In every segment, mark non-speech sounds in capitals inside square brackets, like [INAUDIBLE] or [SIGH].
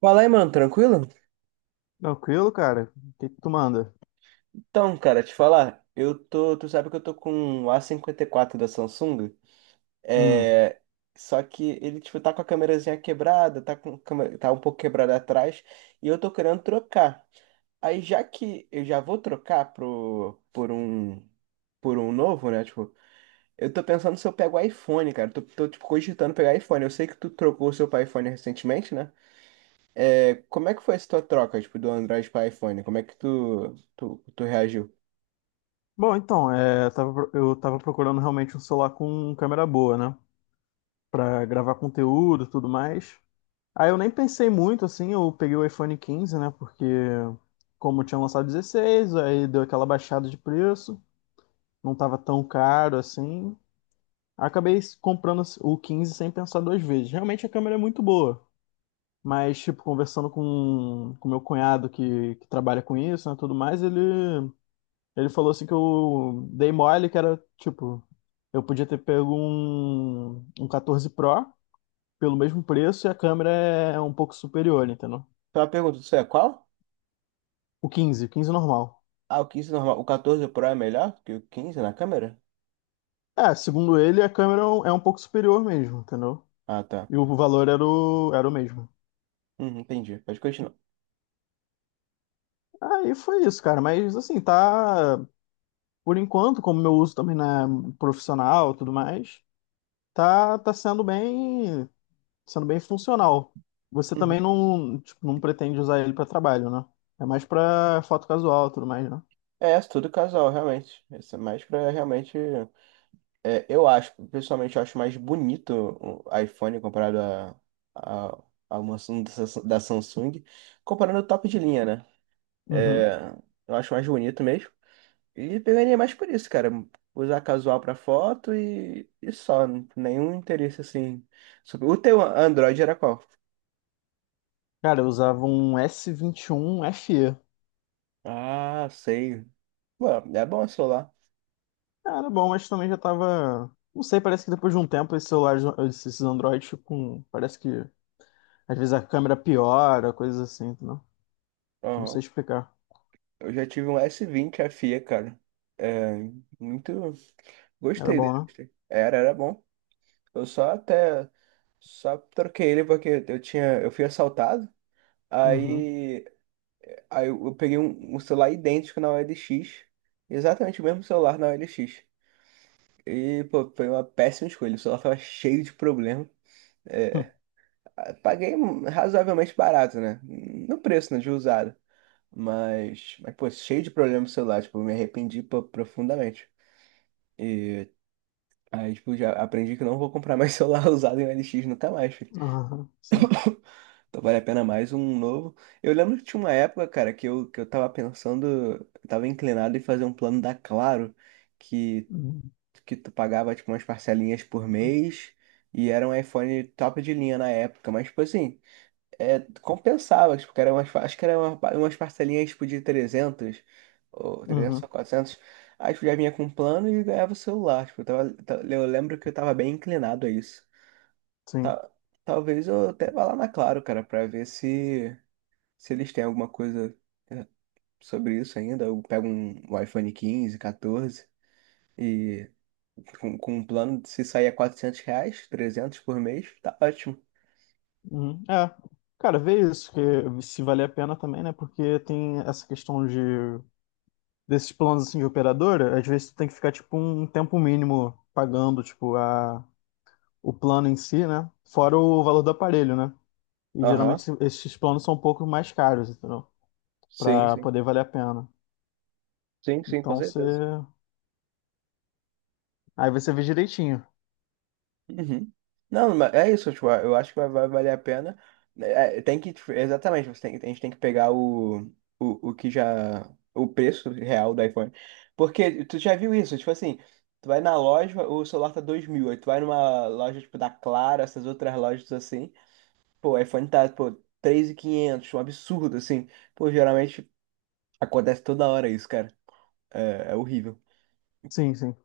Fala aí, mano, tranquilo? Tranquilo, cara? O que que tu manda? Então, cara, te falar, tu sabe que eu tô com um A54 da Samsung, Hum. é, só que ele, tipo, tá com a câmerazinha quebrada, tá um pouco quebrada atrás, e eu tô querendo trocar. Aí, já que eu já vou trocar por um novo, né, tipo, eu tô pensando se eu pego o iPhone, cara, tipo, cogitando pegar iPhone. Eu sei que tu trocou o seu pra iPhone recentemente, né, como é que foi essa tua troca, tipo, do Android pra iPhone? Como é que tu reagiu? Bom, então, é, eu tava eu tava procurando realmente um celular com câmera boa, né? Pra gravar conteúdo e tudo mais. Aí eu nem pensei muito, assim, eu peguei o iPhone 15, né? Porque como tinha lançado 16, aí deu aquela baixada de preço, não tava tão caro assim. Acabei comprando o 15 sem pensar duas vezes. Realmente a câmera é muito boa, mas, tipo, conversando com meu cunhado que trabalha com isso, né, tudo mais, ele falou assim que eu dei mole, que era tipo, eu podia ter pego um 14 Pro pelo mesmo preço e a câmera é um pouco superior, entendeu? Só uma pergunta, isso é qual? O 15, o 15 normal. Ah, o 15 normal. O 14 Pro é melhor que o 15 na câmera? É, segundo ele, a câmera é um pouco superior mesmo, entendeu? Ah, tá. E o valor era o mesmo. Uhum, entendi. Pode continuar. Aí foi isso, cara. Mas assim, tá. Por enquanto, como meu uso também não é profissional e tudo mais, tá sendo bem funcional. Você também Uhum. não, tipo, não pretende usar ele para trabalho, né? É mais para foto casual, e tudo mais, né? É, é tudo casual, realmente. Isso é mais pra realmente. Eu acho, pessoalmente, eu acho mais bonito o iPhone comparado a, a uma Samsung da Samsung, comparando o top de linha, né? Uhum. É, eu acho mais bonito mesmo. E pegaria mais por isso, cara. Usar casual pra foto só. Nenhum interesse assim. O teu Android era qual? Cara, eu usava um S21 vinte e FE. Ah, sei. Pô, é bom o celular. Cara, bom, mas também já tava. Não sei, parece que depois de um tempo esses celulares, esses Androids com. Parece que às vezes a câmera piora, coisas assim, entendeu? Não sei Aham. explicar. Eu já tive um S20 FE, cara. É, muito. Era Gostei bom, dele. né? Gostei. Era, era bom. Eu só até. Só troquei ele porque eu tinha. Eu fui assaltado. Uhum. Aí. Aí eu peguei um celular idêntico na OLX. Exatamente o mesmo celular na OLX. E, pô, foi uma péssima escolha. O celular tava cheio de problema. Hum. É, paguei razoavelmente barato, né? No preço, né, de usado. Pô, cheio de problema com celular, tipo, eu me arrependi pô, profundamente. Aí, tipo, já aprendi que não vou comprar mais [LAUGHS] celular usado em LX nunca mais, filho. [LAUGHS] Aham, sim. Então vale a pena mais um novo. Eu lembro que tinha uma época, cara, que eu tava pensando. Eu tava inclinado em fazer um plano da Claro, que, Uhum. que tu pagava, tipo, umas parcelinhas por mês, e era um iPhone top de linha na época. Mas, tipo assim, compensava, tipo, acho que era umas parcelinhas tipo, de trezentos ou Uhum. quatrocentos Aí, tipo, já vinha com um plano e ganhava o celular. Tipo, eu lembro que eu tava bem inclinado a isso. Sim. Ta- Talvez eu até vá lá na Claro, cara, pra ver se, se eles têm alguma coisa é, sobre isso ainda. Eu pego um iPhone 15 14 e com um plano de se sair a 400 reais, 300 por mês, tá ótimo. Uhum. É, cara, vê isso, que se valer a pena também, né? Porque tem essa questão de desses planos assim de operadora, às vezes tu tem que ficar tipo um tempo mínimo pagando, tipo, a, o plano em si, né? Fora o valor do aparelho, né? E geralmente Aham, esses planos são um pouco mais caros, entendeu? sim, Pra sim. poder valer a pena. Sim, sim, com Então você. certeza. Aí você vê direitinho. Uhum. Não, mas é isso, tipo, eu acho que vai valer a pena. Tem que, tipo, exatamente, você tem, a gente tem que pegar o o preço real do iPhone. Porque tu já viu isso, tipo assim, tu vai na loja, o celular tá 2.000, aí tu vai numa loja, tipo, da Clara, essas outras lojas assim, pô, o iPhone tá, pô, 3.500, um absurdo, assim. Pô, geralmente acontece toda hora isso, cara. É, é horrível. Sim, sim.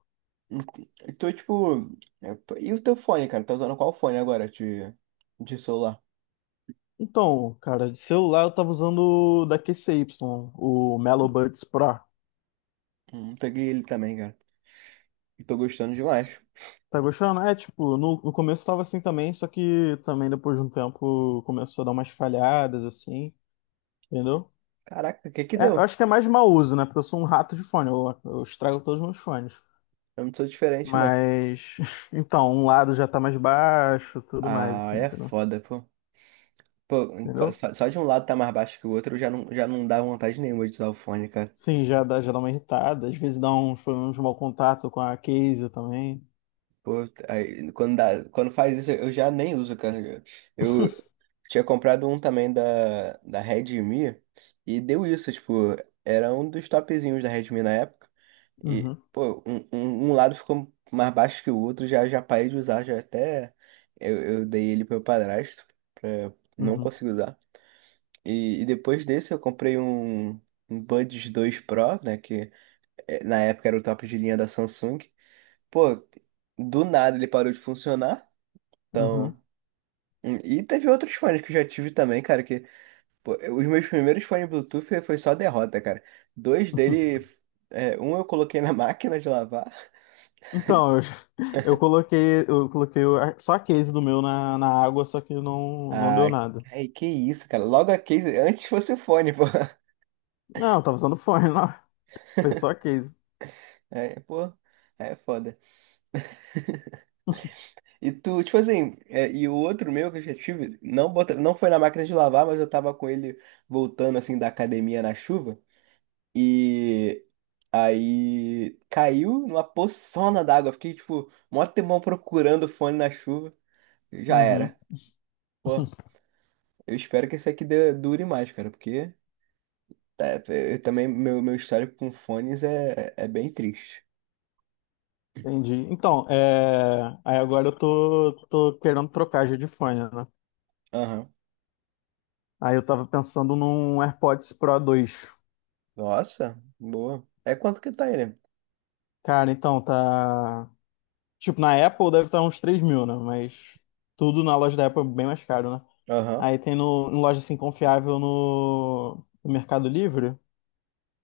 Então, tipo, e o teu fone, cara? Tá usando qual fone agora de celular? Então, cara, de celular eu tava usando o da QCY, o Melo Buds Pro. Peguei ele também, cara. E tô gostando demais. Tá gostando? É, tipo, no começo tava assim também, só que também depois de um tempo começou a dar umas falhadas, assim, entendeu? Caraca, o que que É, deu? eu acho que é mais mau uso, né? Porque eu sou um rato de fone, eu estrago todos os meus fones. Eu não sou diferente, não. Mas, [LAUGHS] então, um lado já tá mais baixo, tudo mais, Ah, assim, é entendeu? foda, pô. Pô, Entendeu? só, só de um lado tá mais baixo que o outro, já não dá vontade nenhuma de usar o fone, cara. Sim, já dá uma irritada, às vezes dá uns problemas de mau contato com a case também. Pô, aí, quando dá, quando faz isso, eu já nem uso, cara. Eu tinha comprado um também da Redmi, e deu isso, tipo, era um dos topzinhos da Redmi na época. E, Uhum, pô, um lado ficou mais baixo que o outro, já parei de usar, já até eu dei ele pro meu padrasto, pra não uhum, conseguir usar. Depois desse eu comprei um Buds 2 Pro, né, que na época era o top de linha da Samsung. Pô, do nada ele parou de funcionar, então... uhum. E teve outros fones que eu já tive também, cara, que... Pô, os meus primeiros fones Bluetooth foi só derrota, cara. Dois [LAUGHS] dele... um eu coloquei na [LAUGHS] máquina de lavar. Então, [LAUGHS] eu coloquei, só a case do meu na água, só que não deu Ah, nada. ai, que isso, cara. Logo a case, antes fosse o fone, [LAUGHS] pô. Não, eu tava usando fone, não. [LAUGHS] Foi só a case. É, pô, é foda. [LAUGHS] E tu, tipo assim, e o outro meu que eu já tive, não, bota, não foi na máquina de lavar, mas eu tava com ele voltando assim da academia na chuva. E aí caiu numa poçona d'água. Fiquei, tipo, mó tempão procurando o fone na chuva. Já Uhum, era. Pô, [LAUGHS] eu espero que esse aqui dure mais, cara, porque tá, eu também meu histórico com fones é bem triste. entendi. Então, é, aí agora eu tô querendo trocar já de fone, né? Aham. Aí eu tava pensando num AirPods Pro 2. Nossa, boa. É quanto que tá ele? Cara, então, tá. Tipo, na Apple deve estar uns 3 mil, né? Mas tudo na loja da Apple é bem mais caro, né? Aham. Aí tem no, em loja assim confiável no Mercado Livre,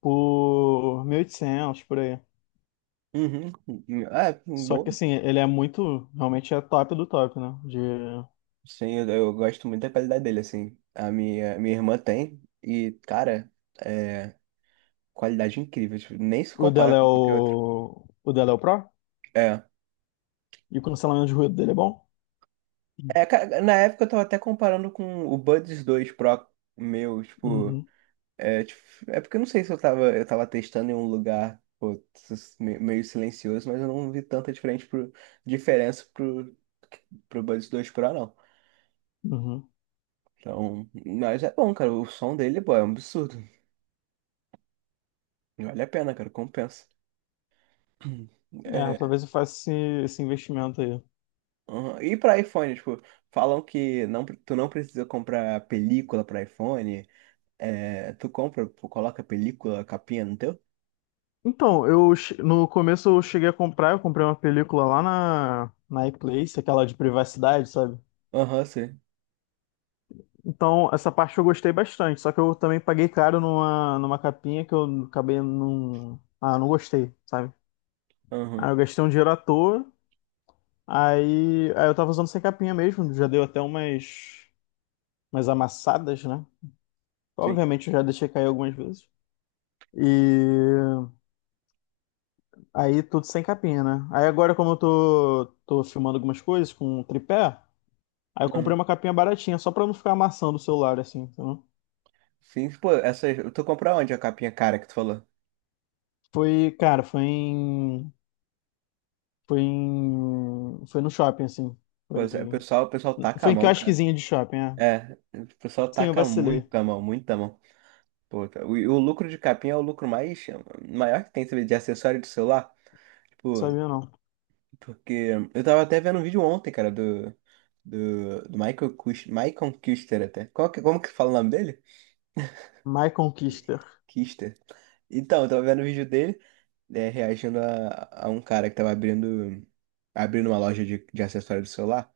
por 1.800, por aí. Uhum. Ah, é, Só boa. que assim, ele é muito, realmente é top do top, né? De... Sim, eu gosto muito da qualidade dele, assim. A minha irmã tem e, cara, é qualidade incrível. Tipo, nem se O compara dela é com qualquer outro. o... O dela é o Pro? É. E o cancelamento de ruído dele é bom? Na época eu tava até comparando com o Buds 2 Pro meu, tipo. Uhum, Tipo, é porque eu não sei se eu tava, testando em um lugar pô, meio silencioso, mas eu não vi tanta diferença pro Buds 2 Pro, não. uhum. Então, mas é bom, cara. O som dele, pô, é um absurdo. Vale a pena, cara. Compensa. [CLEARS THROAT] É, É, talvez eu faça esse investimento aí. aham. E pra iPhone, tipo, falam que não, tu não precisa comprar película pra iPhone. É, tu compra, pô, coloca película, capinha no teu? Então, eu no começo eu cheguei a comprar, eu comprei uma película lá na iPlace, aquela de privacidade, sabe? Aham, sim. Então, essa parte eu gostei bastante, só que eu também paguei caro numa capinha que eu acabei não. Ah, não gostei, sabe? Aham. Aí eu gastei um dinheiro à toa. Aí eu tava usando sem capinha mesmo. Já deu até umas amassadas, né? Obviamente eu já deixei cair algumas vezes. E aí tudo sem capinha, né? Aí agora, como eu tô filmando algumas coisas com tripé, aí eu comprei Aham. uma capinha baratinha, só pra não ficar amassando o celular, assim, entendeu? Sim, pô, essa. Tu comprou onde a capinha cara que tu falou? Foi, cara, foi em. Foi em. foi no shopping, assim. Pois é, o Foi, pessoal, o pessoal taca a foi em mão, cara. quiosquezinho de shopping, é. É, o pessoal Sim, eu taca vacilei. Não muito a mão, muito a mão. Pô, e o lucro de capinha é o lucro mais maior que tem, sabe, de acessório de celular. Tipo, sabia não. porque eu tava até vendo um vídeo ontem, cara, do Michael Kush, Michael Kuster até. Qual como que fala o nome dele? My Conquister. Kister. Então, eu tava vendo o vídeo dele, né, reagindo a um cara que tava abrindo uma loja de acessórios de celular.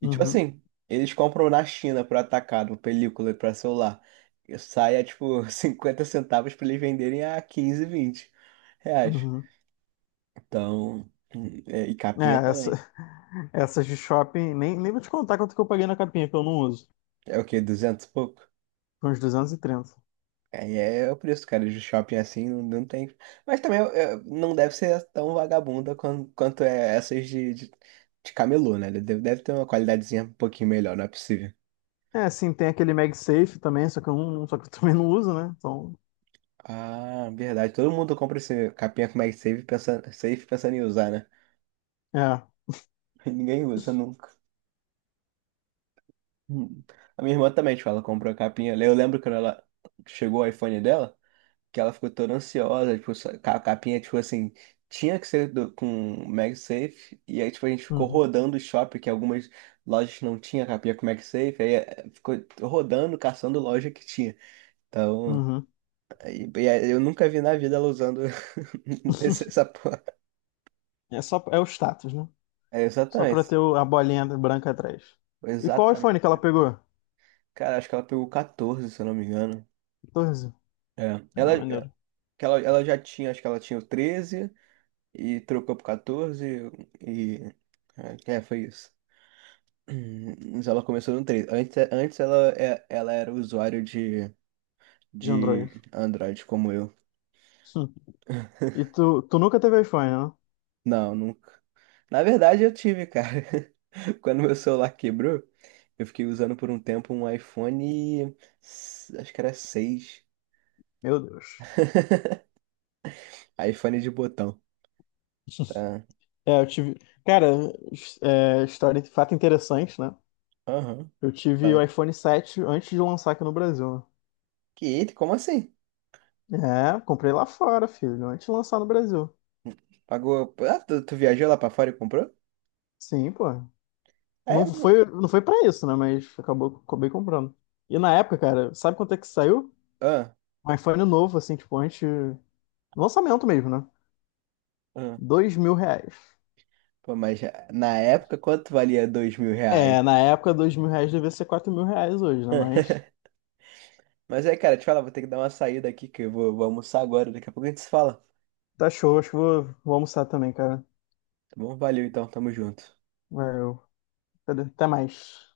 E tipo Uhum. assim, eles compram na China por atacado, película pra celular. E sai a tipo [LAUGHS] 50 centavos pra eles venderem a 15, 20 reais. Uhum. Então, e capinha É, essa, também. [LAUGHS] essas de shopping, nem vou te contar quanto que eu paguei na capinha, que eu não uso. É o quê? 200 e pouco? Foi uns 230. Aí é o preço, cara, de shopping assim, não, não tem. Mas também não deve ser tão vagabunda quanto é essas de camelô, né? Deve ter uma qualidadezinha um pouquinho melhor, não é possível. É, sim, tem aquele MagSafe também, só que eu [LAUGHS] também não uso, né? Então, Ah, verdade. Todo mundo compra esse capinha com MagSafe pensando em usar, né? é. [LAUGHS] Ninguém usa nunca. Hum. A minha irmã também, tipo, ela comprou a capinha. Eu lembro quando ela chegou o iPhone dela. Que ela ficou toda ansiosa, tipo, a capinha, tipo assim, tinha que ser com MagSafe, e aí, tipo, a gente ficou Uhum. rodando o shopping, que algumas lojas não tinha capinha com MagSafe, aí ficou rodando, caçando loja que tinha. Então, Uhum. E aí eu nunca vi na vida ela usando [LAUGHS] essa porra. É só, é o status, né? É, Só pra exatamente, ter o- a bolinha branca atrás. E qual iPhone exatamente, que ela cara. pegou? Cara, acho que ela pegou 14, se eu não me engano. 14. É. Ah, Ela, maneiro. que ela, ela já tinha, acho que ela tinha o 13 e trocou pro 14 e... É, é, foi isso. Mas ela começou no 3. Antes, antes ela, ela era usuário de, De Android. de Android como eu. Hum. E tu nunca teve iPhone, né? Não, nunca. Na verdade, eu tive, cara. [LAUGHS] Quando meu celular quebrou, eu fiquei usando por um tempo um iPhone. Acho que era 6. Meu Deus. [LAUGHS] iPhone de botão. Tá. É, eu tive. Cara, é, história, fato interessante, né? Aham. Eu tive o Tá. iPhone 7 antes de lançar aqui no Brasil, Que eita, como assim? né? É, comprei lá fora, filho, antes de lançar no Brasil. Pagou. Ah, tu viajou lá pra fora e comprou? Sim, pô. É, Não foi, não foi pra isso, né? Mas acabou, acabei comprando. E na época, cara, sabe quanto é que saiu? ah, Um iPhone novo, assim, tipo, antes. Lançamento mesmo, né? ah. R$ 2.000. Pô, mas na época, quanto valia 2.000 reais? É, na época, R$ 2.000 devia ser R$ 4.000 hoje, né? Mas [LAUGHS] Mas é, cara, te falar, vou ter que dar uma saída aqui, que eu vou almoçar agora. Daqui a pouco a gente se fala. tá show, acho que vou almoçar também, cara. Tá bom? Valeu então, tamo junto. Valeu. Até mais.